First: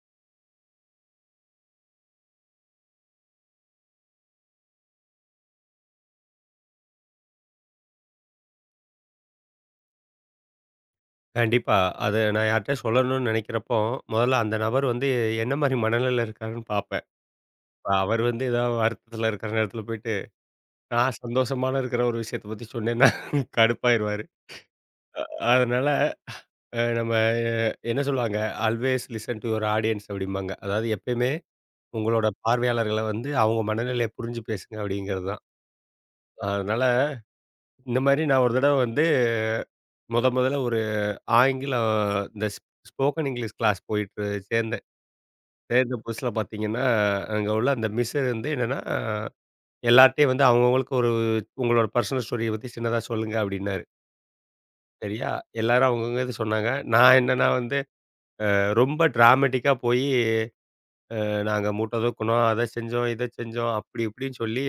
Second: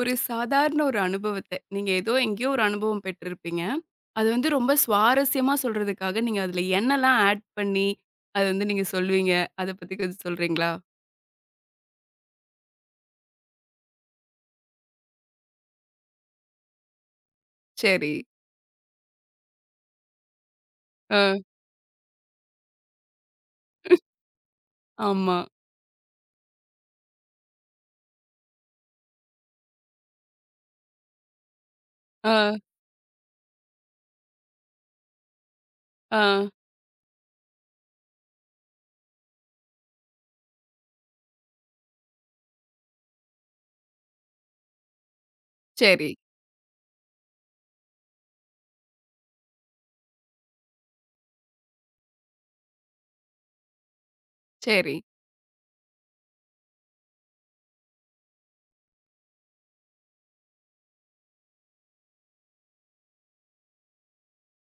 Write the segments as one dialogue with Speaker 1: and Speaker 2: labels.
Speaker 1: ஒரு சாதாரண ஒரு அனுபவத்த, நீங்க ஏதோ எங்கேயோ ஒரு அனுபவம் பெற்றிருப்பீங்க. அது வந்து ரொம்ப சுவாரஸ்யமா சொல்றதுக்காக, நீங்க அதுல என்னலாம் ஆட் பண்ணி, அத வந்து நீங்க சொல்லுவீங்க. அத பத்தி கொஞ்சம் சொல்றீங்களா?
Speaker 2: கண்டிப்பா. அத நான் யார்ட்ட சொல்லணும்னு நெனைக்கிறப்போ, முதல்ல அந்த நபர் வந்து என்ன மாரி மனநிலையில இருக்காருன்னு பார்ப்பேன். இப்ப
Speaker 1: சரி.
Speaker 2: அவரு வந்து ஏதாவது வருத்தத்துல இருக்கிற நேரத்துல போயிட்டு, நான்
Speaker 1: ஆ.
Speaker 2: சந்தோஷமான இருக்கிற ஒரு விஷயத்த பத்தி சொன்னேன்னா கடுப்பாயிருவாரு. அ
Speaker 1: ஆமா.
Speaker 2: அதனால நம்ம என்ன சொல்லுவாங்க, always listen to your audience அப்படிம்பாங்க. அதாவது எப்பயுமே உங்களோட
Speaker 1: ஆ.
Speaker 2: பார்வையாளர்கள வந்து அவங்க மனநிலைய புரிஞ்சு பேசுங்க அப்படிங்கிறது தான்.
Speaker 1: ஆ.
Speaker 2: அதனால இந்த மாரி நான் ஒரு தடவ வந்து, முதல்ல ஒரு ஆங்கிலம் இந்த ஸ்போக்கன் இங்கிலீஷ் கிளாஸ் போயிட்டு சேர்ந்தேன். சேர்ந்த
Speaker 1: சரி,
Speaker 2: புதுசுல பார்த்தீங்கன்னா, அங்க உள்ள அந்த மிஸ் வந்து என்னன்னா, எல்லார்ட்டயும் வந்து அவங்கவங்களுக்கு உங்களோட பர்சனல் ஸ்டோரிய பத்தி சின்னதா சொல்லுங்க அப்படின்னாரு.
Speaker 1: சரி.
Speaker 2: சரியா, எல்லாரும் அவங்கவங்க இது சொன்னாங்க. நான் என்னன்னா வந்து ரொம்ப டிராமேட்டிக்கா போயி, நாங்க மூட்டை தூக்குனோம், அத செஞ்சோம், இத செஞ்சோம், அப்படி இப்படின்னு சொல்லி,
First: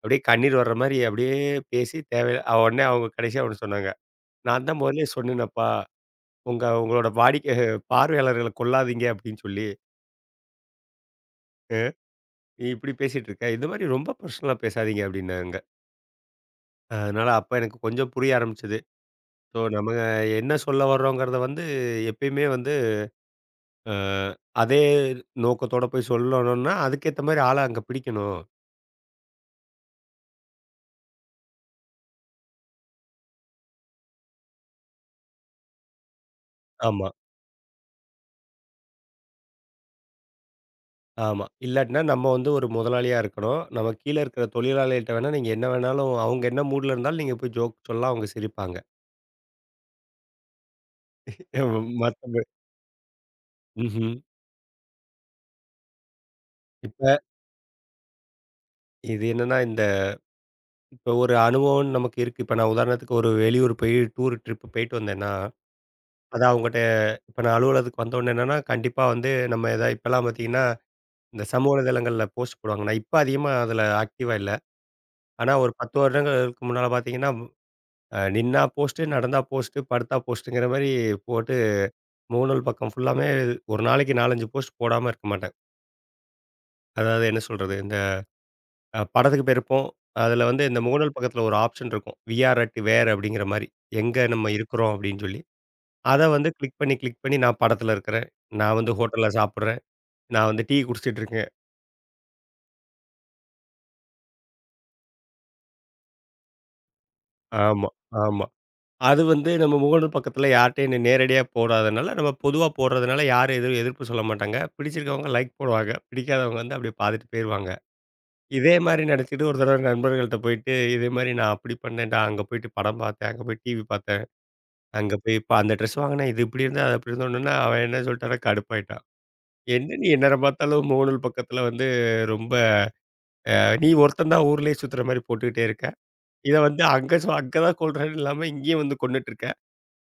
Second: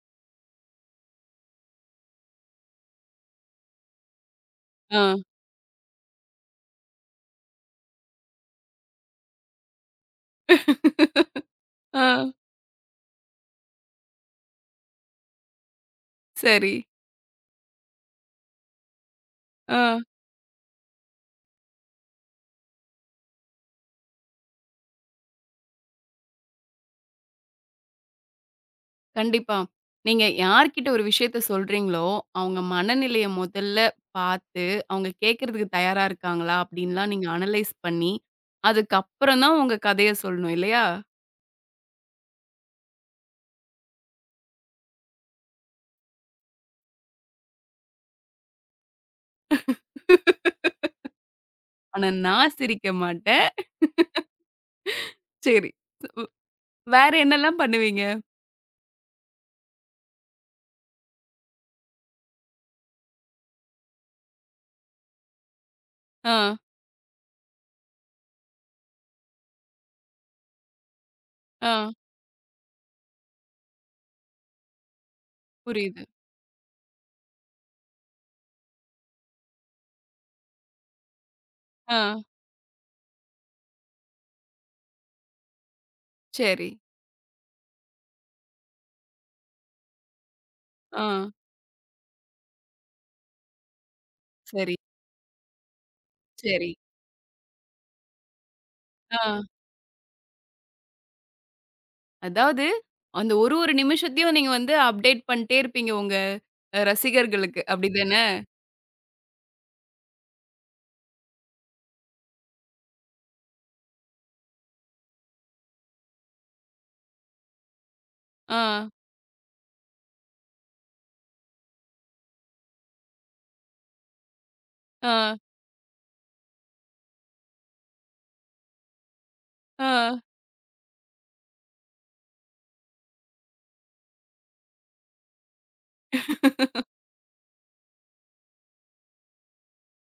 Speaker 2: அப்படியே கண்ணீர் வர்ற மாரி அப்படியே பேசி தேவையில்ல உடனே அவங்க கடைசியா ஒண்ணு சொன்னாங்க. "நான் தான்
Speaker 1: ஆ.
Speaker 2: முதல்லயே சொன்னேனப்பா, உங்களோட வாடிக்கை பார்வையாளர்கள கொல்லாதீங்க" அப்படின்னு சொல்லி,
Speaker 1: ஆ.
Speaker 2: "அ நீ இப்படி பேசிட்டு இருக்க. இந்த மாரி ரொம்ப பர்சனலா பேசாதீங்க" அப்படின்னாங்க.
Speaker 1: சரி.
Speaker 2: அதனால அப்ப எனக்கு கொஞ்சம் புரிய ஆரம்பிச்சது. So
Speaker 1: ah.
Speaker 2: நம்ம என்ன சொல்ல வர்றோங்கிறத வந்து எப்பயுமே வந்து அ அதே நோக்கத்தோட போய் சொல்லணும்னா, அதுக்கேத்த மாரி ஆள அங்க பிடிக்கணும்.
Speaker 1: கண்டிப்பா. நீங்க யார்கிட்ட ஒரு விஷயத்த சொல்றீங்களோ, அவங்க மனநிலைய முதல்ல பார்த்து, அவங்க கேட்கறதுக்கு தயாரா இருக்காங்களா?
Speaker 2: ஆமா,
Speaker 1: அப்படின்லாம் நீங்க அனலைஸ் பண்ணி, அதுக்கப்புறம் தான் உங்க கதைய சொல்லணும் இல்லையா?
Speaker 2: ஆமா. இல்லாட்டினா நம்ம வந்து ஒரு முதலாளியா இருக்கணும். நம்ம கீழ இருக்கிற தொழிலாளிகிட்ட வேணா நீங்க என்ன வேணாலும் அவங்க என்ன மூட்ல இருந்தாலும் நீங்க போய் ஜோக் சொல்லலாம் அவங்க சிரிப்பாங்க.
Speaker 1: ஆனா
Speaker 2: மத்தப
Speaker 1: நான் சிரிக்க மாட்டேன்.
Speaker 2: ம்ஹ்ம்.
Speaker 1: சரி. உ வேற
Speaker 2: இப்ப
Speaker 1: என்னலாம் பண்ணுவீங்க?
Speaker 2: இது என்னன்னா இந்த இப்ப ஒரு அனுபவம் நமக்கு இருக்கு. இப்ப நான் உதாரணத்துக்கு ஒரு வெளியூர் போய் டூர் ட்ரிப் போயிட்டு வந்தேன்னா,
Speaker 1: ஆ,
Speaker 2: அத அவங்கட்ட இப்ப நான் அலுவலகத்துக்கு வந்த உடனே என்னன்னா, கண்டிப்பா வந்து நம்ம எதா இப்பலாம் பார்த்தீங்கன்னா, இந்த சமூக
Speaker 1: ஆ.
Speaker 2: வலைதளங்கள்ல போஸ்ட் போடுவாங்க. நான் இப்ப அதிகமா அதுல ஆக்டிவா இல்ல. ஆனா ஒரு 10
Speaker 1: புரியுது.
Speaker 2: வருடங்களுக்கு முன்னால பார்த்தீங்கன்னா, நின்னா போஸ்ட்டு, நடந்தா போஸ்ட்டு, படுத்தா போஸ்ட்டுங்கிற மாரி போட்டு
Speaker 1: ஆ,
Speaker 2: முகநூல் பக்கம் ஃபுல்லாமே ஒரு நாளைக்கு 4, 5 போஸ்ட் போடாம இருக்க மாட்டேன்.
Speaker 1: சரி.
Speaker 2: அதாவது என்ன சொல்றது, இந்த படத்துக்கு போயிருப்போம். அதுல வந்து இந்த
Speaker 1: ஆ,
Speaker 2: முகநூல் பக்கத்துல ஒரு ஆப்ஷன் இருக்கும். வி ஆர் அட் வேர் அப்படிங்கிற மாரி. எங்க நம்ம
Speaker 1: சரி,
Speaker 2: இருக்கிறோம் அப்படின்னு சொல்லி. அத வந்து
Speaker 1: சரி.
Speaker 2: கிளிக் பண்ணி, கிளிக் பண்ணி நான் படத்துல இருக்கிறேன். நான் வந்து
Speaker 1: ஆ.
Speaker 2: ஹோட்டல்ல சாப்பிடுறேன். நான் வந்து டீ குடிச்சிட்டு இருக்கேன்.
Speaker 1: அதாவது அந்த ஒரு ஒரு நிமிஷத்தையும் நீங்க வந்து அப்டேட் பண்ணிட்டே இருப்பீங்க உங்க ரசிகர்களுக்கு.
Speaker 2: ஆமா,
Speaker 1: அப்படிதானே?
Speaker 2: ஆமா. அது வந்து நம்ம முகநூல் பக்கத்துல யார்ட்டயும் நேரடியா போடாதனால, நம்ம பொதுவா போடுறதுனால யாரும் எதுவும் எதிர்ப்பு சொல்ல மாட்டாங்க. பிடிச்சிருக்கவங்க லைக் போடுவாங்க. பிடிக்காதவங்க வந்து அப்படியே பாத்துட்டு போயிருவாங்க.
Speaker 1: ஆ.
Speaker 2: இதே மாரி நெனச்சுட்டு ஒரு தடவ நண்பர்கள்ட்ட போயிட்டு, இதே மாரி நான் அப்படி பண்ணேன்டா, அங்க போயிட்டு படம் பார்த்தேன், அங்க போய் டிவி பார்த்தேன், அங்க
Speaker 1: ஆ,
Speaker 2: போய் இப்ப அந்த ட்ரெஸ் வாங்குனேன், இது இப்படி இருந்தா, அது அப்படி இருந்தோன்னே அவன் என்ன சொல்லிட்டான்னா கடுப்பாயிட்டான்.
Speaker 1: ஆ,
Speaker 2: என்ன நீ எந்நேரம் பார்த்தாலும் முகநூல் பக்கத்துல வந்து ரொம்ப நீ ஒருத்தன் தான் ஊர்லயே சுத்துற மாரி போட்டுக்கிட்டே இருக்க. இத வந்து அங்க அங்க தான் கொல்றேன்னு இல்லாம இங்கேயும் வந்து கொன்னுட்டு இருக்க.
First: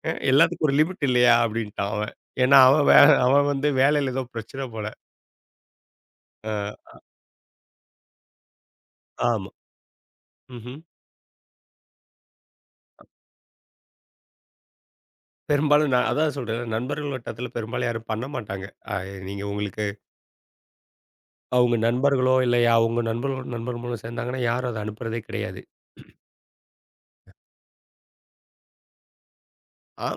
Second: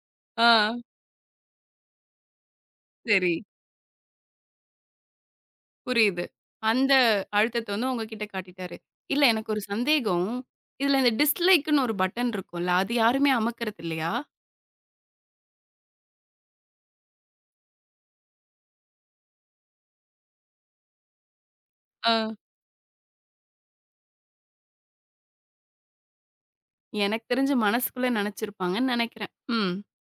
Speaker 1: ஆ.
Speaker 2: எல்லாத்துக்கும் ஒரு லிமிட் இல்லையா? அப்படின்ட்டான் அவன். ஏன்னா
Speaker 1: சரி.
Speaker 2: அவன் வந்து வேலையில ஏதோ பிரச்சனை போல.
Speaker 1: புரியுது.
Speaker 2: அ
Speaker 1: அந்த அழுத்தத்த வந்து உங்ககிட்ட காட்டிட்டாரு. இல்ல
Speaker 2: ஆமா.
Speaker 1: எனக்கு ஒரு சந்தேகம்.
Speaker 2: ம்ஹ்ம்.
Speaker 1: இதுல இந்த டிஸ்லைக்ன்னு ஒரு பட்டன் இருக்கும்ல. அது யாருமே அமக்கறது இல்லையா?
Speaker 2: பெரும்பாலும் நான் அதான் சொல்றேன்ல, நண்பர்கள் வட்டத்தில பெரும்பாலும் யாரும் பண்ண மாட்டாங்க. அ நீங்க உங்களுக்கு அவங்க
Speaker 1: ஆ.
Speaker 2: நண்பர்களோ, இல்ல உங்க நண்பர்களோட நண்பர் மூலம் சேர்ந்தாங்கன்னா, யாரும் அத அனுப்புறதே கிடையாது.
Speaker 1: எனக்கு தெரிஞ்சு மனசுக்குள்ள நெனச்சிருப்பாங்கன்னு நெனைக்கிறேன். ம்.
Speaker 2: ஆ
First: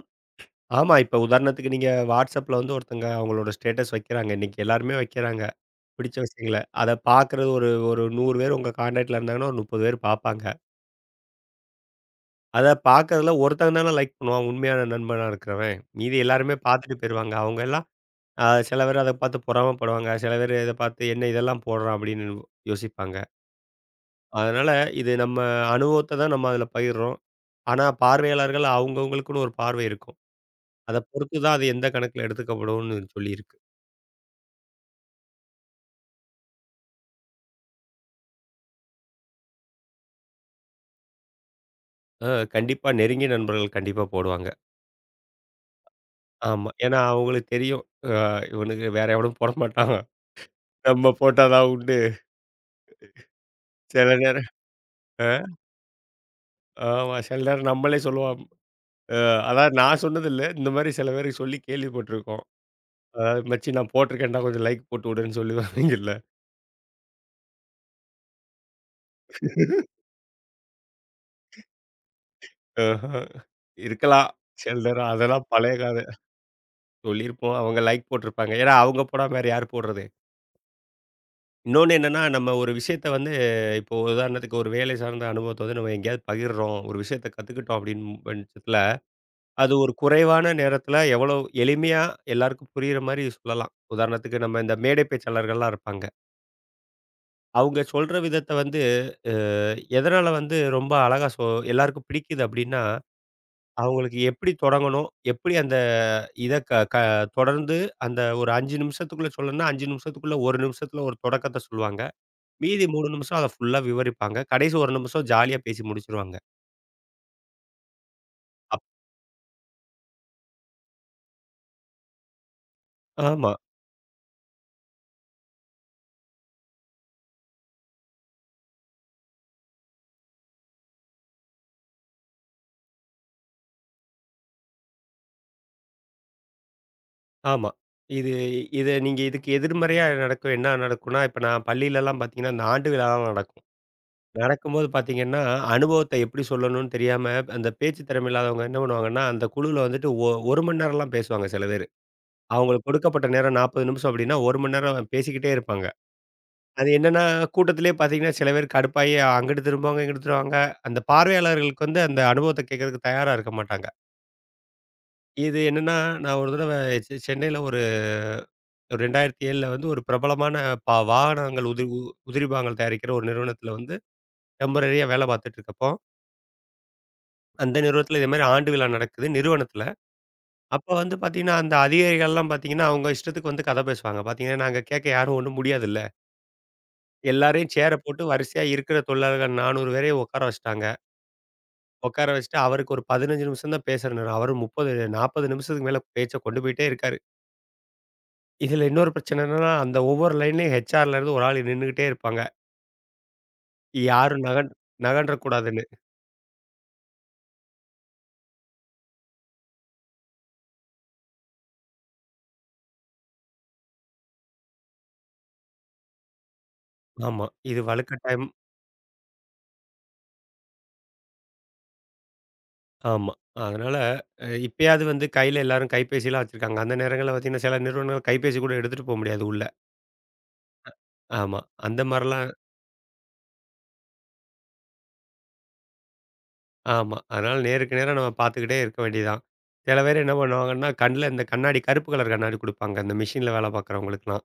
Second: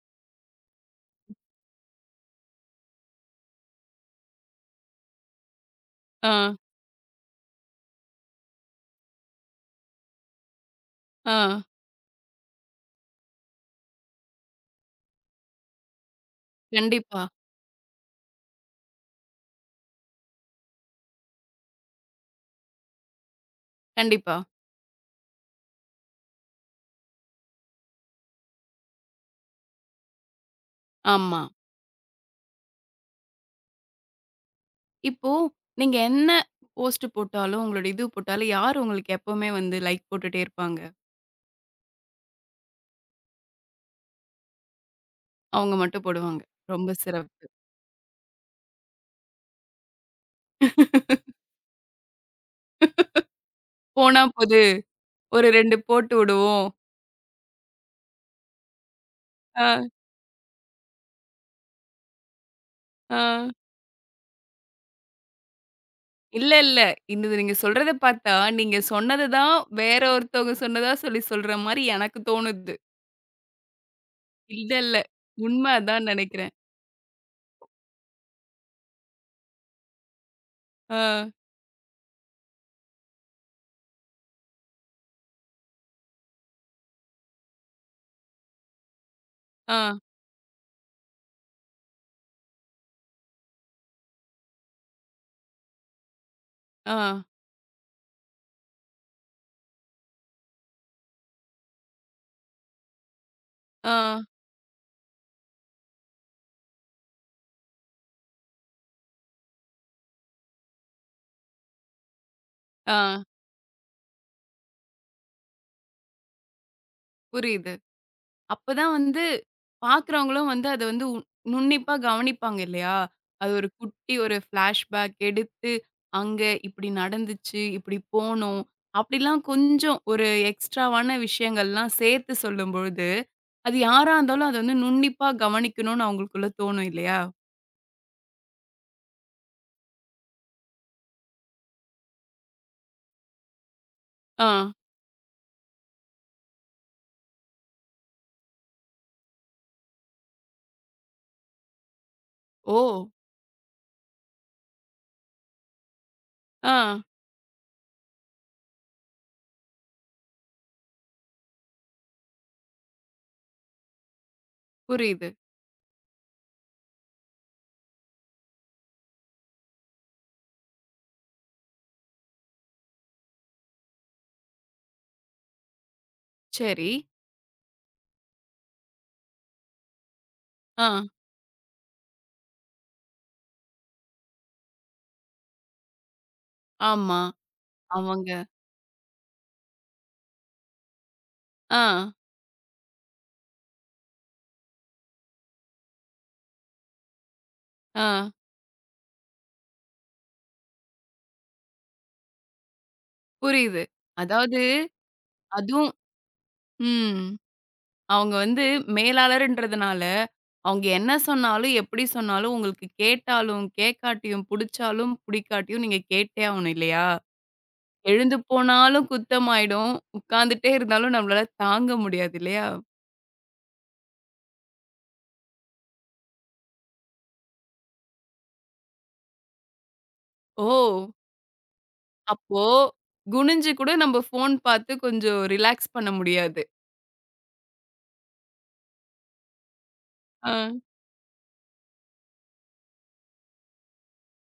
Speaker 2: ஆமா. இப்ப உதாரணத்துக்கு நீங்க WhatsAppல வந்து ஒருத்தங்க அவங்களோட ஸ்டேட்டஸ் வைக்கிறாங்க. இன்னைக்கு எல்லாருமே வைக்கிறாங்க. பிடிச்ச
Speaker 1: ஆ,
Speaker 2: விஷயங்கள. அத பார்க்குறது ஒரு ஒரு 100 பேர் உங்க கான்டாக்ட்ல இருந்தாங்கன்னா, ஒரு 30 பேர் பார்ப்பாங்க.
Speaker 1: ஆ.
Speaker 2: அத பார்க்கறதுல ஒருத்தன் தான லைக் பண்ணுவான். உண்மையான நண்பனா இருக்கிறவன். மீதி எல்லாருமே பார்த்துட்டு
Speaker 1: கண்டிப்பா,
Speaker 2: போயிருவாங்க. அவங்க எல்லாம் சில பேர் அத பார்த்து பொறாமப்படுவாங்க. சில பேர் இத பார்த்து என்ன இதெல்லாம் போடுறான் அப்படின்னு யோசிப்பாங்க.
Speaker 1: கண்டிப்பா.
Speaker 2: அதனால இது நம்ம அனுபவத்த தான் நம்ம அதில பகிர்றோம். ஆனா பார்வையாளர்கள் அவங்கவங்களுக்குன்னு ஒரு பார்வை இருக்கும். அத பொறுத்து
Speaker 1: ஆமா.
Speaker 2: தான் அது எந்த கணக்குல எடுத்துக்கப்படும்னு சொல்லியிருக்கு.
Speaker 1: இப்போ நீங்க என்ன போஸ்ட் போட்டாலும், உங்களோட இது போட்டாலும், யார் உங்களுக்கு எப்பவுமே வந்து லைக் போட்டுட்டே இருப்பாங்க?
Speaker 2: அ கண்டிப்பா நெருங்கிய நண்பர்கள் கண்டிப்பா போடுவாங்க.
Speaker 1: அவங்க மட்டும் போடுவாங்க.
Speaker 2: ஆமா.
Speaker 1: ரொம்ப
Speaker 2: ஏன்னா
Speaker 1: சிறப்பு.
Speaker 2: அவங்களுக்கு தெரியும். அ இவனுக்கு வேற எவனும் போட மாட்டான். நம்ம போட்டா தான் உண்டு. சில
Speaker 1: போனா
Speaker 2: நேரம்
Speaker 1: போது
Speaker 2: அ
Speaker 1: ஒரு 2 போட்டு விடுவோம்.
Speaker 2: ஆமா. சில நேரம் நம்மளே சொல்லுவோம். அ
Speaker 1: ஆ.
Speaker 2: அதாவது நான் சொன்னதில்ல. இந்த மாரி சில பேருக்கு சொல்லி கேள்விப்பட்டுருக்கோம்.
Speaker 1: ஆ.
Speaker 2: அதாவது "மச்சி நான் போட்டிருக்கேன்டா கொஞ்சம் லைக் போட்டு விடுன்னு" சொல்லி வருவீங்கல்ல.
Speaker 1: இல்ல, இல்ல. இந்த நீங்க சொல்றத பார்த்தா, நீங்க சொன்னது தான் வேற ஒருத்தவங்க சொன்னதா சொல்லி சொல்ற மாரி எனக்கு தோணுது.
Speaker 2: ஆஹ. இருக்கலாம்.
Speaker 1: இல்ல,
Speaker 2: சில
Speaker 1: இல்ல.
Speaker 2: நேரம் அதெல்லாம்
Speaker 1: உண்ம
Speaker 2: பழைய கத.
Speaker 1: அதான் நெனைக்கிறேன்.
Speaker 2: சொல்லியிருப்போம். அவங்க லைக் போட்டிருப்பாங்க. ஏன்னா அவங்க போடாம வேற யார் போடுறது?
Speaker 1: ஆ,
Speaker 2: இன்னொன்னு என்னன்னா, நம்ம ஒரு விஷயத்த வந்து இப்போ உதாரணத்துக்கு ஒரு வேலை சார்ந்த அனுபவத்த வந்து நம்ம எங்கேயாவது பகிர்றோம். ஒரு விஷயத்த கத்துக்கிட்டோம் அப்படின்னு பட்சத்துல, அது ஒரு
Speaker 1: ஆ,
Speaker 2: குறைவான நேரத்துல எவ்வளோ எளிமையா எல்லாருக்கும் புரியிற மாரி சொல்லலாம். உதாரணத்துக்கு நம்ம இந்த மேடை பேச்சாளர்கள்லாம் இருப்பாங்க.
Speaker 1: ஆ,
Speaker 2: அவங்க சொல்ற விதத்த வந்து எதனால வந்து ரொம்ப அழகா எல்லாருக்கும் பிடிக்குது அப்டின்னா,
Speaker 1: ஆ,
Speaker 2: அவங்களுக்கு எப்படி தொடங்கணும்? எப்படி அந்த இத க க தொடர்ந்து அந்த ஒரு 5 நிமிஷத்துக்குள்ள சொல்லணும்னா, 5 நிமிஷத்துக்குள்ள 1 நிமிஷத்துல ஒரு தொடக்கத்த சொல்லுவாங்க. மீதி
Speaker 1: ஆ.
Speaker 2: 3 நிமிஷம் அத ஃபுல்லா விவரிப்பாங்க. கடைசி 1 நிமிஷம் ஜாலியா பேசி முடிச்சுருவாங்க.
Speaker 1: புரியுது.
Speaker 2: அப்
Speaker 1: அப்பதான் வந்து பார்க்குறவங்களும் வந்து அத வந்து நுண்ணிப்பா கவனிப்பாங்க இல்லையா? அது
Speaker 2: ஆமா,
Speaker 1: ஒரு குட்டி ஒரு ஃபிளாஷ்பேக் எடுத்து, அங்க இப்படி நடந்துச்சு, இப்படி போனோம். அப்படிலாம் கொஞ்சம் ஒரு எக்ஸ்ட்ராவான விஷயங்கள்லாம் சேர்த்து சொல்லும்பொழுது அது யாரா இருந்தாலும் அத வந்து நுண்ணிப்பா கவனிக்கணும்னு அவங்களுக்குள்ள தோணும் இல்லையா?
Speaker 2: ஆமா. இது இது நீங்க இதுக்கு எதிர்மறையா நடக்கும் என்ன நடக்கும்னா, இப்ப நான் பள்ளியிலலாம் பார்த்தீங்கன்னா, இந்த ஆண்டு விழாலாம் நடக்கும்.
Speaker 1: ஆ.
Speaker 2: நடக்கும்போது பார்த்தீங்கன்னா, அனுபவத்த எப்படி சொல்லணும்னு தெரியாம, அந்த பேச்சு திறமை இல்லாதவங்க என்ன பண்ணுவாங்கன்னா, அந்த குழுவுல வந்துட்டு 1 மணி நேரம்லாம் பேசுவாங்க சில பேரு.
Speaker 1: ஓ!
Speaker 2: அவங்களுக்கு கொடுக்கப்பட்ட நேரம் 40 நிமிஷம் அப்படின்னா, 1 மணி நேரம் பேசிக்கிட்டே இருப்பாங்க.
Speaker 1: ஆ.
Speaker 2: அது என்னன்னா, கூட்டத்திலேயே பார்த்தீங்கன்னா, சில பேர் கடுப்பாயி அங்கிட்டு திரும்புவாங்க, இங்கிட்டு திரும்புவாங்க. அந்த பார்வையாளர்களுக்கு வந்து அந்த அனுபவத்த கேட்கறதுக்கு தயாரா இருக்க மாட்டாங்க.
Speaker 1: புரியுது.
Speaker 2: இது என்னன்னா, நான் ஒரு தடவ சென்னையில ஒரு 2007ல வந்து ஒரு பிரபலமான வாகனங்கள் உதிரி பாகங்கள் தயாரிக்கிற ஒரு நிறுவனத்தில வந்து டெம்பரரியா வேலை பார்த்துட்டு இருக்கப்போ
Speaker 1: சரி.
Speaker 2: அந்த நிறுவனத்தில இதே மாரி ஆண்டு விழா நடக்குது நிறுவனத்தில. அப்ப
Speaker 1: ஆ.
Speaker 2: வந்து பார்த்தீங்கன்னா, அந்த அதிகாரிகள்லாம் பார்த்தீங்கன்னா, அவங்க இஷ்டத்துக்கு வந்து கதை பேசுவாங்க. பார்த்தீங்கன்னா, நாங்க கேட்க யாரும் ஒண்ணும் முடியாதுல்ல.
Speaker 1: ஆமா.
Speaker 2: எல்லாரையும் சேர போட்டு
Speaker 1: அவங்க
Speaker 2: வரிசையா இருக்கிற தொழிலாளர்கள் 400 பேரையும் உட்கார வச்சுட்டாங்க.
Speaker 1: ஆ,
Speaker 2: உட்கார வச்சுட்டு அவருக்கு ஒரு 15 நிமிஷம் தான் பேசுற நேரம். அவரு 30 40 நிமிஷத்துக்கு மேல பேச்ச கொண்டு போயிட்டே இருக்காரு.
Speaker 1: ஆ.
Speaker 2: இதுல இன்னொரு பிரச்சனை என்னன்னா, அந்த ஒவ்வொரு லைன்லயும் ஹெச்ஆர்ல இருந்து ஒரு ஆள் நின்னுகிட்டே இருப்பாங்க.
Speaker 1: புரியுது.
Speaker 2: யாரும்
Speaker 1: அதாவது
Speaker 2: நகன்றக்கூடாதுன்னு.
Speaker 1: அதுவும் ம். அவங்க வந்து மேலாளர்ன்றதுனால, அவங்க என்ன சொன்னாலும், எப்படி சொன்னாலும் உங்களுக்கு கேட்டாலும், கேட்காட்டியும், புடிச்சாலும், புடிக்காட்டியும் நீங்க கேட்டே ஆகணும் இல்லையா?
Speaker 2: ஆமா. இது
Speaker 1: எழுந்து
Speaker 2: வலுக்கட்டாயம்.
Speaker 1: போனாலும் குத்தமாயிடும். உட்கார்ந்துட்டே இருந்தாலும் நம்மளால தாங்க முடியாது இல்லையா?
Speaker 2: ஆமா. அதனால இப்பயாவது வந்து கையில எல்லாரும் கைபேசிலாம் வச்சிருக்காங்க. அந்த நேரங்கள்ல பார்த்தீங்கன்னா, சில நிறுவனங்கள் கைபேசி கூட எடுத்துட்டு போ முடியாது உள்ள.
Speaker 1: ஓ!
Speaker 2: ஆமா. அந்த மாரிலாம்.
Speaker 1: அப்போ, குனிஞ்சு கூட நம்ம ஃபோன் பார்த்து கொஞ்சம் ரிலாக்ஸ் பண்ண முடியாது.
Speaker 2: ஆமா. அதனால நேருக்கு நேரா நம்ம பார்த்துக்கிட்டே இருக்க வேண்டியதான். சில பேர் என்ன
Speaker 1: ஆ,
Speaker 2: பண்ணுவாங்கன்னா, கண்ல இந்த கண்ணாடி கருப்பு கலர் கண்ணாடி குடுப்பாங்க. இந்த மிஷின்ல வேலை பார்க்குறவங்களுக்குலாம்.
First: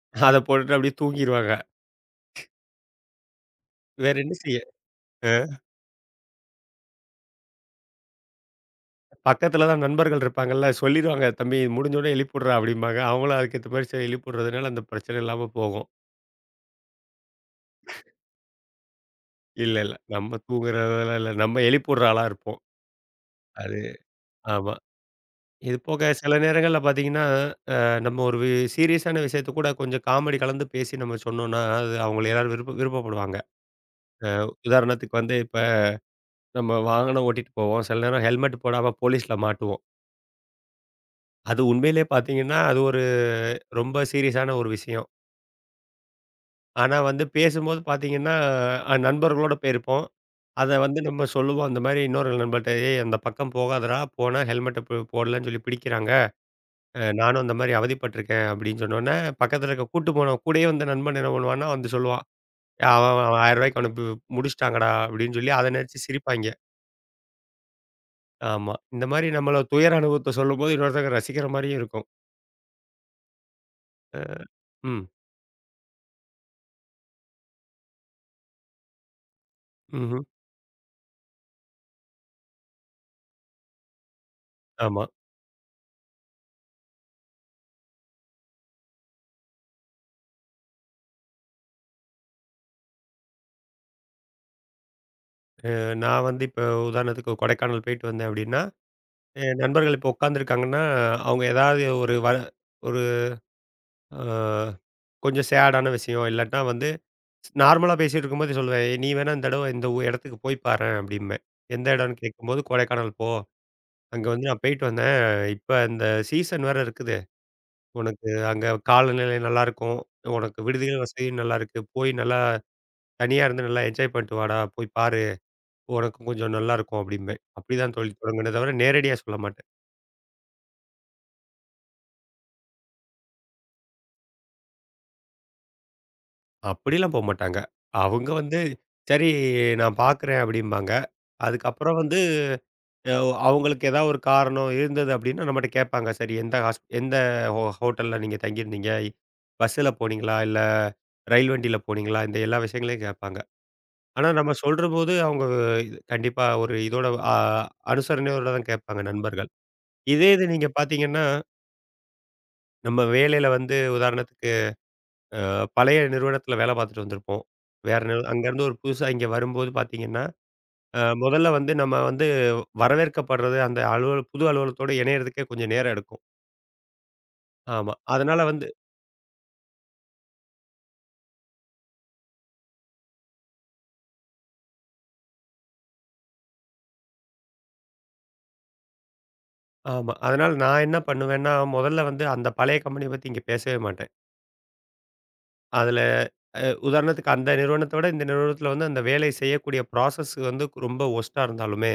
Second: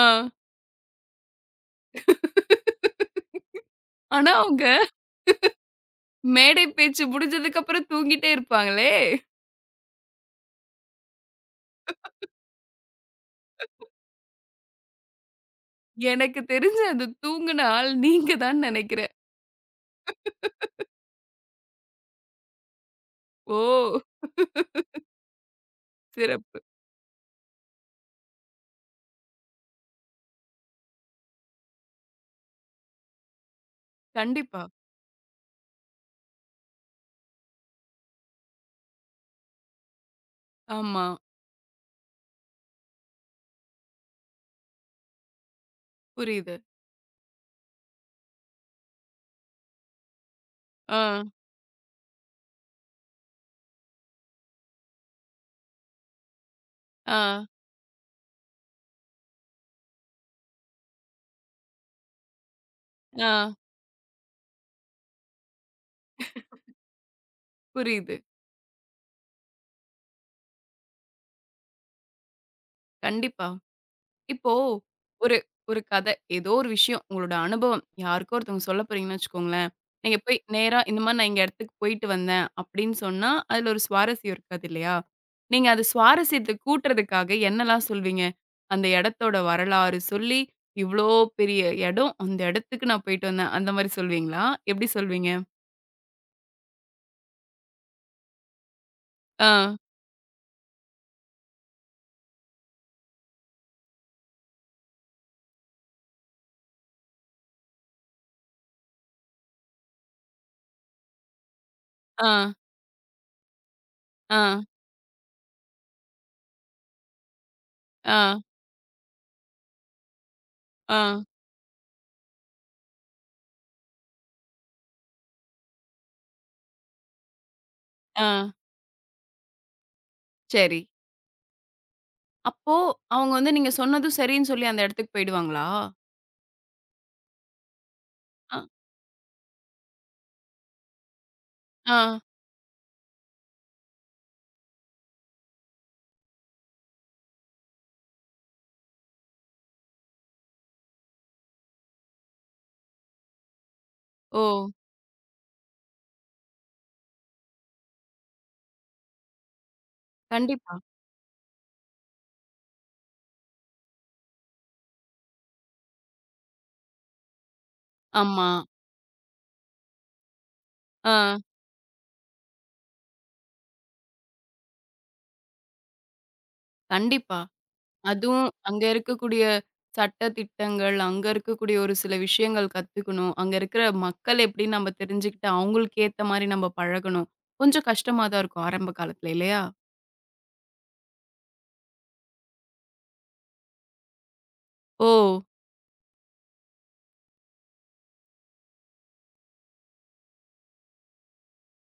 Speaker 1: ஆ.
Speaker 2: அத போட்டுட்டு அப்படியே தூங்கிருவாங்க. வேற
Speaker 1: ஆனா,
Speaker 2: என்ன செய்ய?
Speaker 1: அவங்க
Speaker 2: அ
Speaker 1: மேடை பேச்சு முடிஞ்சதுக்கப்புறம் தூங்கிட்டே இருப்பாங்களே!
Speaker 2: பக்கத்துல தான் நண்பர்கள் இருப்பாங்கல்ல. சொல்லிருவாங்க, "தம்பி இது முடிஞ்ச உடனே எழுப்பிவுட்றா" அப்படிம்பாங்க. அவங்களும் அதுக்கேத்த மாரி சரி எழுப்பிவுட்றதுனால அந்த பிரச்சனை இல்லாம போகும்.
Speaker 1: எனக்கு தெரிஞ்சு அது தூங்குன ஆள் நீங்க தான் நெனைக்கிறேன்.
Speaker 2: இல்ல, இல்ல. நம்ம தூங்குறதெல்லாம் இல்ல. நம்ம எழுப்பிவுட்ற ஆளா இருப்போம்.
Speaker 1: ஓ!
Speaker 2: அது ஆமா. இது போக சில
Speaker 1: சிறப்பு.
Speaker 2: நேரங்கள்ல பார்த்தீங்கன்னா, அ நம்ம ஒரு சீரியஸான விஷயத்த கூட கொஞ்சம் காமெடி கலந்து பேசி நம்ம சொன்னோம்னா, அது அவங்க எல்லாரும் விருப்ப விருப்பப்படுவாங்க.
Speaker 1: கண்டிப்பா.
Speaker 2: உதாரணத்துக்கு வந்து இப்ப நம்ம வாகனம் ஓட்டிட்டு போவோம். சில நேரம் ஹெல்மெட் போடாம போலீஸ்ல மாட்டுவோம்.
Speaker 1: ஆமா.
Speaker 2: அது உண்மையிலேயே பார்த்தீங்கன்னா, அது ஒரு ரொம்ப சீரியஸான ஒரு விஷயம்.
Speaker 1: புரியுது.
Speaker 2: ஆனா வந்து பேசும்போது பார்த்தீங்கன்னா, நண்பர்களோட போயிருப்போம். அத
Speaker 1: ஆ,
Speaker 2: வந்து நம்ம சொல்லுவோம். அந்த மாரி இன்னொரு நண்பர்ட்ட, "ஏய் அந்த பக்கம் போகாதடா, போனா ஹெல்மெட்ட போடலன்னு சொல்லி பிடிக்கிறாங்க."
Speaker 1: ஆ,
Speaker 2: நானும் அந்த மாரி அவதிப்பட்டுருக்கேன் அப்படின்னு சொன்னோனே, பக்கத்துல இருக்க கூட்டு போன கூடயே வந்த நண்பன் என்ன பண்ணுவான்னா, வந்து சொல்லுவான். அவன் அவன் ரூ.
Speaker 1: ஆ.
Speaker 2: 1000 அவன பு முடிச்சுட்டாங்கடா அப்படின்னு சொல்லி அத நெனச்சு சிரிப்பாய்ங்க.
Speaker 1: புரியுது.
Speaker 2: ஆமா. இந்த மாரி நம்மள துயர அனுபவத்த சொல்லும்போது இன்னொருத்தங்க ரசிக்கிற மாரியும் இருக்கும்.
Speaker 1: கண்டிப்பா.
Speaker 2: அ
Speaker 1: இப்போ
Speaker 2: ம்.
Speaker 1: ஒரு ஒரு கதை, ஏதோ ஒரு விஷயம் உங்களோட அனுபவம் யாருக்கோ ஒருத்தவங்க சொல்ல போறீங்கன்னு வச்சுக்கோங்களேன். நீங்க
Speaker 2: ம்ஹ்ம்.
Speaker 1: போய் நேரா இந்த மாரி நான் இந்த இடத்துக்கு போயிட்டு வந்தேன் அப்படின்னு சொன்னா, அதுல ஒரு சுவாரஸ்யம் இருக்காது இல்லையா?
Speaker 2: ஆமா.
Speaker 1: நீங்க அது சுவாரஸ்யத்த கூட்டுறதுக்காக என்னலாம் சொல்வீங்க? அந்த இடத்தோட வரலாறு சொல்லி, இவ்ளோ பெரிய இடம், அந்த இடத்துக்கு நான் போயிட்டு வந்தேன். அந்த மாரி சொல்வீங்களா? எப்படி சொல்வீங்க?
Speaker 2: நான் வந்து இப்போ உதாரணத்துக்கு கொடைக்கானல் போயிட்டு வந்தேன் அப்படின்னா, என்
Speaker 1: ஆ,
Speaker 2: நண்பர்கள் இப்போ உட்காந்துருக்காங்கன்னா, அவங்க ஏதாவது ஒரு அ கொஞ்சம் சேடான விஷயம் இல்லாட்டா வந்து நார்மலா பேசிட்டு இருக்கும்போது சொல்லுவேன். "ஏய், "நீ வேணா இந்த தடவ இந்த இடத்துக்கு போய் பாரேன்" அப்படிம்பேன். எந்த இடம்னு
Speaker 1: ஆ,
Speaker 2: கேட்கும்போது, "கொடைக்கானல் போ. அங்க வந்து
Speaker 1: ஆ,
Speaker 2: நான் போயிட்டு வந்தேன். இப்ப இந்த சீசன் வேற இருக்குது. உனக்கு
Speaker 1: ஆ,
Speaker 2: அங்க காலநிலை நல்லாருக்கும். உனக்கு
Speaker 1: ஆ,
Speaker 2: விடுதிகள் வசதியும் நல்லாருக்கு. போய் நல்லா தனியா இருந்து நல்லா என்ஜாய் பண்ணிட்டு வாடா. போய் பாரு. உனக்கும் கொஞ்சம் நல்லாருக்கும்" அப்படிம்பேன். அப்படிதான் சொல்லி
Speaker 1: ஆ.
Speaker 2: தொடங்குனே தவிர, நேரடியா சொல்ல மாட்டேன்.
Speaker 1: சரி. அப்போ அவங்க வந்து நீங்க சொன்னதும் சரின்னு சொல்லி அந்த இடத்துக்கு போயிடுவாங்களா?
Speaker 2: அப்படிலாம் போமாட்டாங்க. அவங்க
Speaker 1: அ,
Speaker 2: வந்து, "சரி நான் பாக்குறேன்" அப்படிம்பாங்க.
Speaker 1: ஆ.
Speaker 2: அதுக்கப்புறம் வந்து அ அவங்களுக்கு ஏதாவது ஒரு காரணம் இருந்தது அப்டின்னா, நம்மட்ட கேட்பாங்க. சரி எந்த ஹோட்டல்ல நீங்க தங்கியிருந்தீங்க? பஸ்ஸுல போனீங்களா? இல்ல ரயில் வண்டியில போனீங்களா? இந்த எல்லா விஷயங்களையும் கேட்பாங்க. ஆனா
Speaker 1: ஓ!
Speaker 2: நம்ம சொல்றபோது அவங்க இது கண்டிப்பா ஒரு இதோட அ அனுசரணையோட தான் கேட்பாங்க நண்பர்கள். இதே இது நீங்க
Speaker 1: கண்டிப்பா.
Speaker 2: பார்த்தீங்கன்னா, நம்ம வேலையில வந்து உதாரணத்துக்கு பழைய நிறுவனத்தில வேலை பார்த்துட்டு வந்திருப்போம். வேற
Speaker 1: ஆமா.
Speaker 2: அங்கேருந்து ஒரு புதுசா இங்க வரும்போது பார்த்தீங்கன்னா,
Speaker 1: ஆ
Speaker 2: முதல்ல வந்து நம்ம வந்து வரவேற்கப்படுறது அந்த புது அலுவலகத்தோட இணையறதுக்கே கொஞ்சம் நேரம் எடுக்கும்.
Speaker 1: கண்டிப்பா.
Speaker 2: ஆமா. அதனால
Speaker 1: அதுவும்
Speaker 2: வந்து.
Speaker 1: அங்க இருக்கக்கூடிய சட்ட திட்டங்கள், அங்க இருக்கக்கூடிய ஒரு சில விஷயங்கள் கத்துக்கணும். அங்க இருக்கிற மக்கள் எப்படின்னு நம்ம தெரிஞ்சுக்கிட்டு, அவங்களுக்கு ஏத்த மாரி நம்ம பழகணும். கொஞ்சம் கஷ்டமா தான் இருக்கும் ஆரம்ப காலத்துல இல்லையா?
Speaker 2: ஆமா. அதனால நான் என்ன பண்ணுவேன்னா, முதல்ல வந்து அந்த பழைய கம்பெனிய பத்தி இங்க பேசவே மாட்டேன்.
Speaker 1: ஓ!
Speaker 2: அதுல உதாரணத்துக்கு அந்த நிறுவனத்த விட இந்த நிறுவனத்துல வந்து அந்த வேலை செய்யக்கூடிய ப்ராசஸ் வந்து ரொம்ப வொர்ஸ்ட்டா இருந்தாலுமே,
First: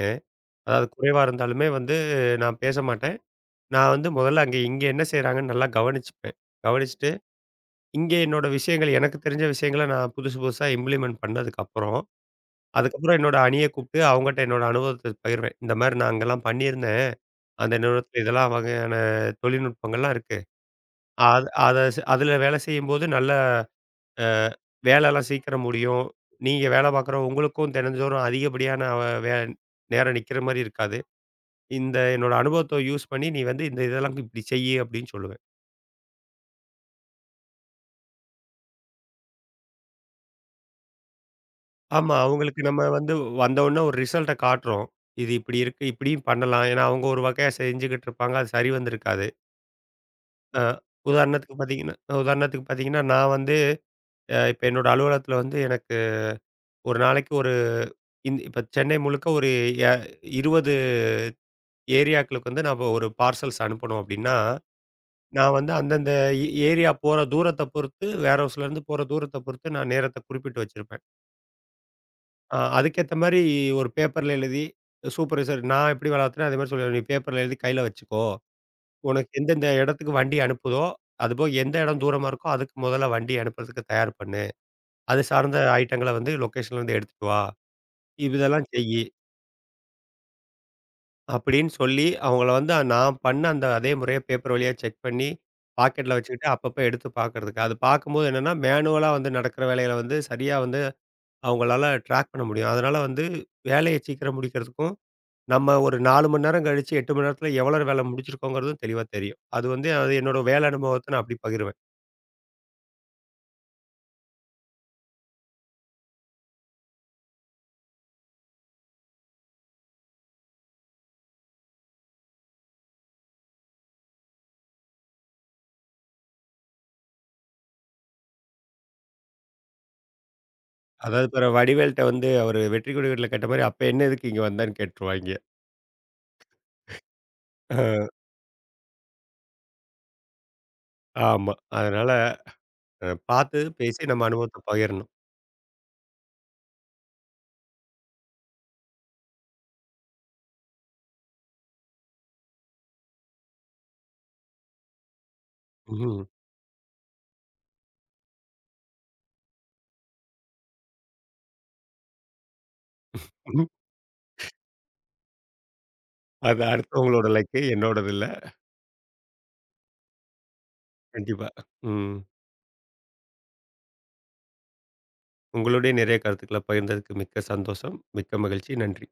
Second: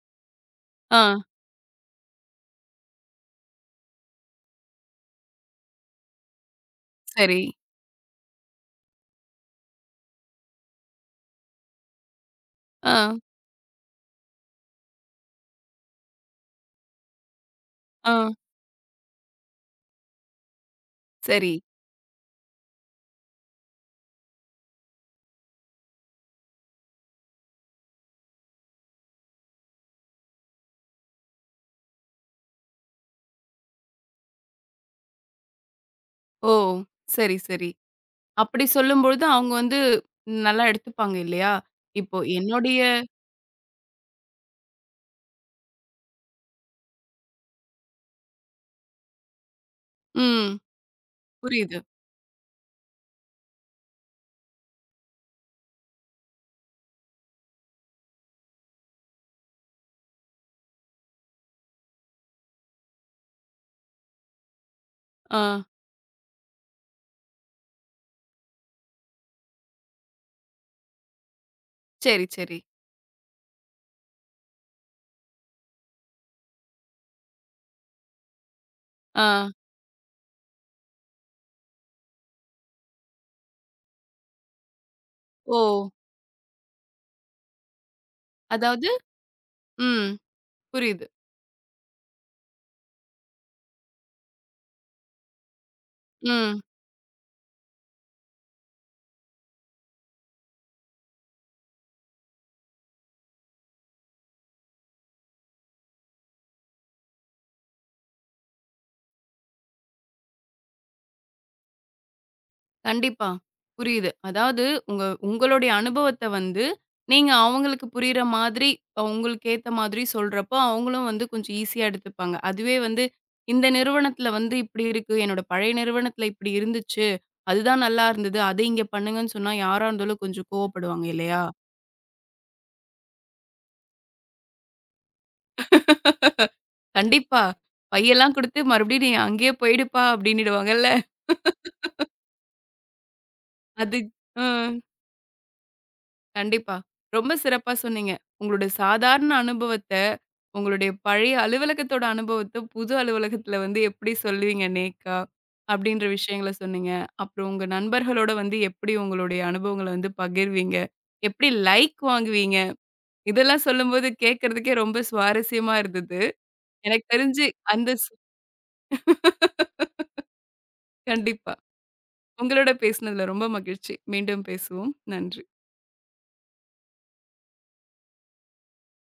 Speaker 2: அதாவது
Speaker 1: ஆ
Speaker 2: குறைவா இருந்தாலுமே வந்து நான் பேச மாட்டேன். நான் வந்து முதல்ல அங்க இங்க என்ன செய்றாங்கன்னு நல்லா கவனிச்சுப்பேன். கவனிச்சுட்டு,
Speaker 1: சரி.
Speaker 2: இங்கே என்னோட விஷயங்கள் எனக்கு தெரிஞ்ச விஷயங்கள நான் புதுசு புதுசா இம்ப்ளிமெண்ட் பண்ணதுக்கப்புறம்,
Speaker 1: ஆ,
Speaker 2: அதுக்கப்புறம் என்னோட அணிய கூப்பிட்டு அவங்கட்ட என்னோட அனுபவத்த பகிர்வேன். இந்த மாரி நான் அங்கலாம் பண்ணியிருந்தேன். அந்த
Speaker 1: ஆ
Speaker 2: நிறுவனத்துல இதெல்லாம் வகையான தொழில்நுட்பங்கள்லாம் இருக்கு. அத
Speaker 1: சரி.
Speaker 2: அத ஸ் அதுல வேலை செய்யும்போது நல்ல அ வேலைலாம் சீக்கிரம் முடியும். நீங்க வேலை பார்க்குற உங்களுக்கும் தினந்தோறும் அதிகப்படியான அ வே நேரம் நிக்கிற மாரி இருக்காது. இந்த என்னோட அனுபவத்த யூஸ் பண்ணி, "நீ வந்து இந்த இதெல்லாம் இப்படி செய்யி" அப்படின்னு சொல்லுவேன்.
Speaker 1: ஓ! சரி, சரி. அப்படி சொல்லும்பொழுது அவங்க வந்து நல்லா எடுத்துப்பாங்க இல்லையா?
Speaker 2: ஆமா,
Speaker 1: இப்போ
Speaker 2: அவங்களுக்கு
Speaker 1: என்னுடைய
Speaker 2: நம்ம வந்து வந்தவுடனே ஒரு ரிசல்ட்ட காட்டுறோம். இது இப்படி இருக்கு, இப்படியும் பண்ணலாம். ஏன்னா, அவங்க ஒரு வகையா செஞ்சுகிட்டு இருப்பாங்க. அது சரி வந்திருக்காது.
Speaker 1: ம்.
Speaker 2: அ உதாரணத்துக்கு
Speaker 1: புரியுது.
Speaker 2: பார்த்தீங்கன்னா உதாரணத்துக்கு பார்த்தீங்கன்னா, நான் வந்து இப்ப என்னோட அலுவலகத்துல வந்து எனக்கு ஒரு நாளைக்கு ஒரு இப்ப சென்னை முழுக்க ஒரு எ 20 ஏரியாக்களுக்கு வந்து நம்ம ஒரு பார்சல்ஸ் அனுப்பணும் அப்டின்னா,
Speaker 1: ஆ
Speaker 2: நான் வந்து அந்தந்த ஏரியா போற தூரத்த பொறுத்து, வேர் ஹவுஸ்லேருந்து போற தூரத்த பொறுத்து நான் நேரத்த குறிப்பிட்டு வச்சிருப்பேன்.
Speaker 1: சரி, சரி.
Speaker 2: அதுக்கேத்த மாரி ஒரு பேப்பர்ல எழுதி சூப்பர்வைசர் நான் எப்படி வளர்த்தேனோ அதே மாரி சொல்லுவேன். "நீ பேப்பர்ல எழுதி கையில வச்சுக்கோ. உனக்கு
Speaker 1: ஆ
Speaker 2: எந்தெந்த இடத்துக்கு வண்டி அனுப்புதோ, அதுபோக எந்த இடம் தூரமா இருக்கோ அதுக்கு முதல்ல வண்டி அனுப்புறதுக்கு தயார் பண்ணு. அது சார்ந்த
Speaker 1: ஓ!
Speaker 2: ஐட்டங்கள வந்து லொகேஷன்லேருந்து எடுத்துட்டு வா. இதெல்லாம்
Speaker 1: அதாவது
Speaker 2: செய்யி."
Speaker 1: ம். புரியுது.
Speaker 2: அப்படின்னு சொல்லி, அவங்கள வந்து நான் பண்ண அந்த அதே முறைய பேப்பர் வழியா செக் பண்ணி, பாக்கெட்ல வச்சுக்கிட்டு
Speaker 1: ம்.
Speaker 2: அப்பப்ப எடுத்து பாக்குறதுக்கு. அது பார்க்கும்போது என்னன்னா, மேனுவலா வந்து நடக்கிற வேலைகள வந்து சரியா வந்து அவங்களால ட்ராக் பண்ண முடியும். அதனால வந்து வேலைய சீக்கிரம் முடிக்கிறதுக்கும், நம்ம ஒரு 4 மணி நேரம் கழிச்சு 8 மணி நேரத்துல எவ்வளோ வேலை முடிச்சிருக்கோங்கிறதும் தெளிவா தெரியும். அது வந்து அது என்னோட வேலை அனுபவத்த நான் அப்படி பகிருவேன்.
Speaker 1: கண்டிப்பா. புரியுது. அதாவது உங்க உங்களுடைய அனுபவத்த வந்து, நீங்க அவங்களுக்கு புரியிற மாதிரி, உங்களுக்கு ஏத்த மாதிரி சொல்றப்போ, அவங்களும் வந்து கொஞ்சம் ஈஸியா எடுத்துப்பாங்க. அதுவே வந்து, இந்த நிறுவனத்துல வந்து இப்படி இருக்கு. என்னோட பழைய நிறுவனத்துல இப்படி இருந்துச்சு. அதுதான் நல்லா இருந்தது. அத இங்க பண்ணுங்கன்னு சொன்னா, யாரா இருந்தாலும் கொஞ்சம் கோவப்படுவாங்க
Speaker 2: அதாவது
Speaker 1: இல்லையா?
Speaker 2: பிற வடிவேல்ட்ட வந்து அவரு வெற்றி கொடி வீடுல கேட்ட மாரி, அப்ப என்ன எதுக்கு இங்க வந்தேன்னு கேட்டுருவாய்ங்க.
Speaker 1: கண்டிப்பா. பையெல்லாம் குடுத்து மறுபடியும் நீ அங்கேயே போயிடுப்பா அப்படின்னிடுவாங்கல்ல.
Speaker 2: ஆமா. அதனால பார்த்து
Speaker 1: அது
Speaker 2: பேசி நம்ம
Speaker 1: அ.
Speaker 2: அனுபவத்த பகிரணும்.
Speaker 1: கண்டிப்பா. ரொம்ப சிறப்பா சொன்னீங்க. உங்களுடைய சாதாரண அனுபவத்த, உங்களுடைய பழைய அலுவலகத்தோட அனுபவத்த, புது அலுவலகத்துல வந்து எப்படி சொல்லுவீங்க நேக்கா? அப்படின்ற விஷயங்கள சொன்னீங்க. அப்புறம் உங்க நண்பர்களோட வந்து எப்படி உங்களுடைய அனுபவங்கள வந்து பகிர்வீங்க? எப்படி லைக் வாங்குவீங்க?
Speaker 2: ம்.
Speaker 1: இதெல்லாம் சொல்லும்போது கேட்கறதுக்கே ரொம்ப சுவாரஸ்யமா இருந்தது.
Speaker 2: அது
Speaker 1: எனக்கு
Speaker 2: அடுத்தவங்களோட
Speaker 1: தெரிஞ்சு
Speaker 2: லைக்கு.
Speaker 1: அந்த
Speaker 2: என்னோடது இல்ல. கண்டிப்பா.
Speaker 1: கண்டிப்பா.
Speaker 2: ம்.
Speaker 1: உங்களோட பேசினதுல ரொம்ப மகிழ்ச்சி. மீண்டும் பேசுவோம். நன்றி.
Speaker 2: உங்களுடைய நிறைய கருத்துக்கள பகிர்ந்ததுக்கு மிக்க சந்தோஷம். மிக்க மகிழ்ச்சி. நன்றி.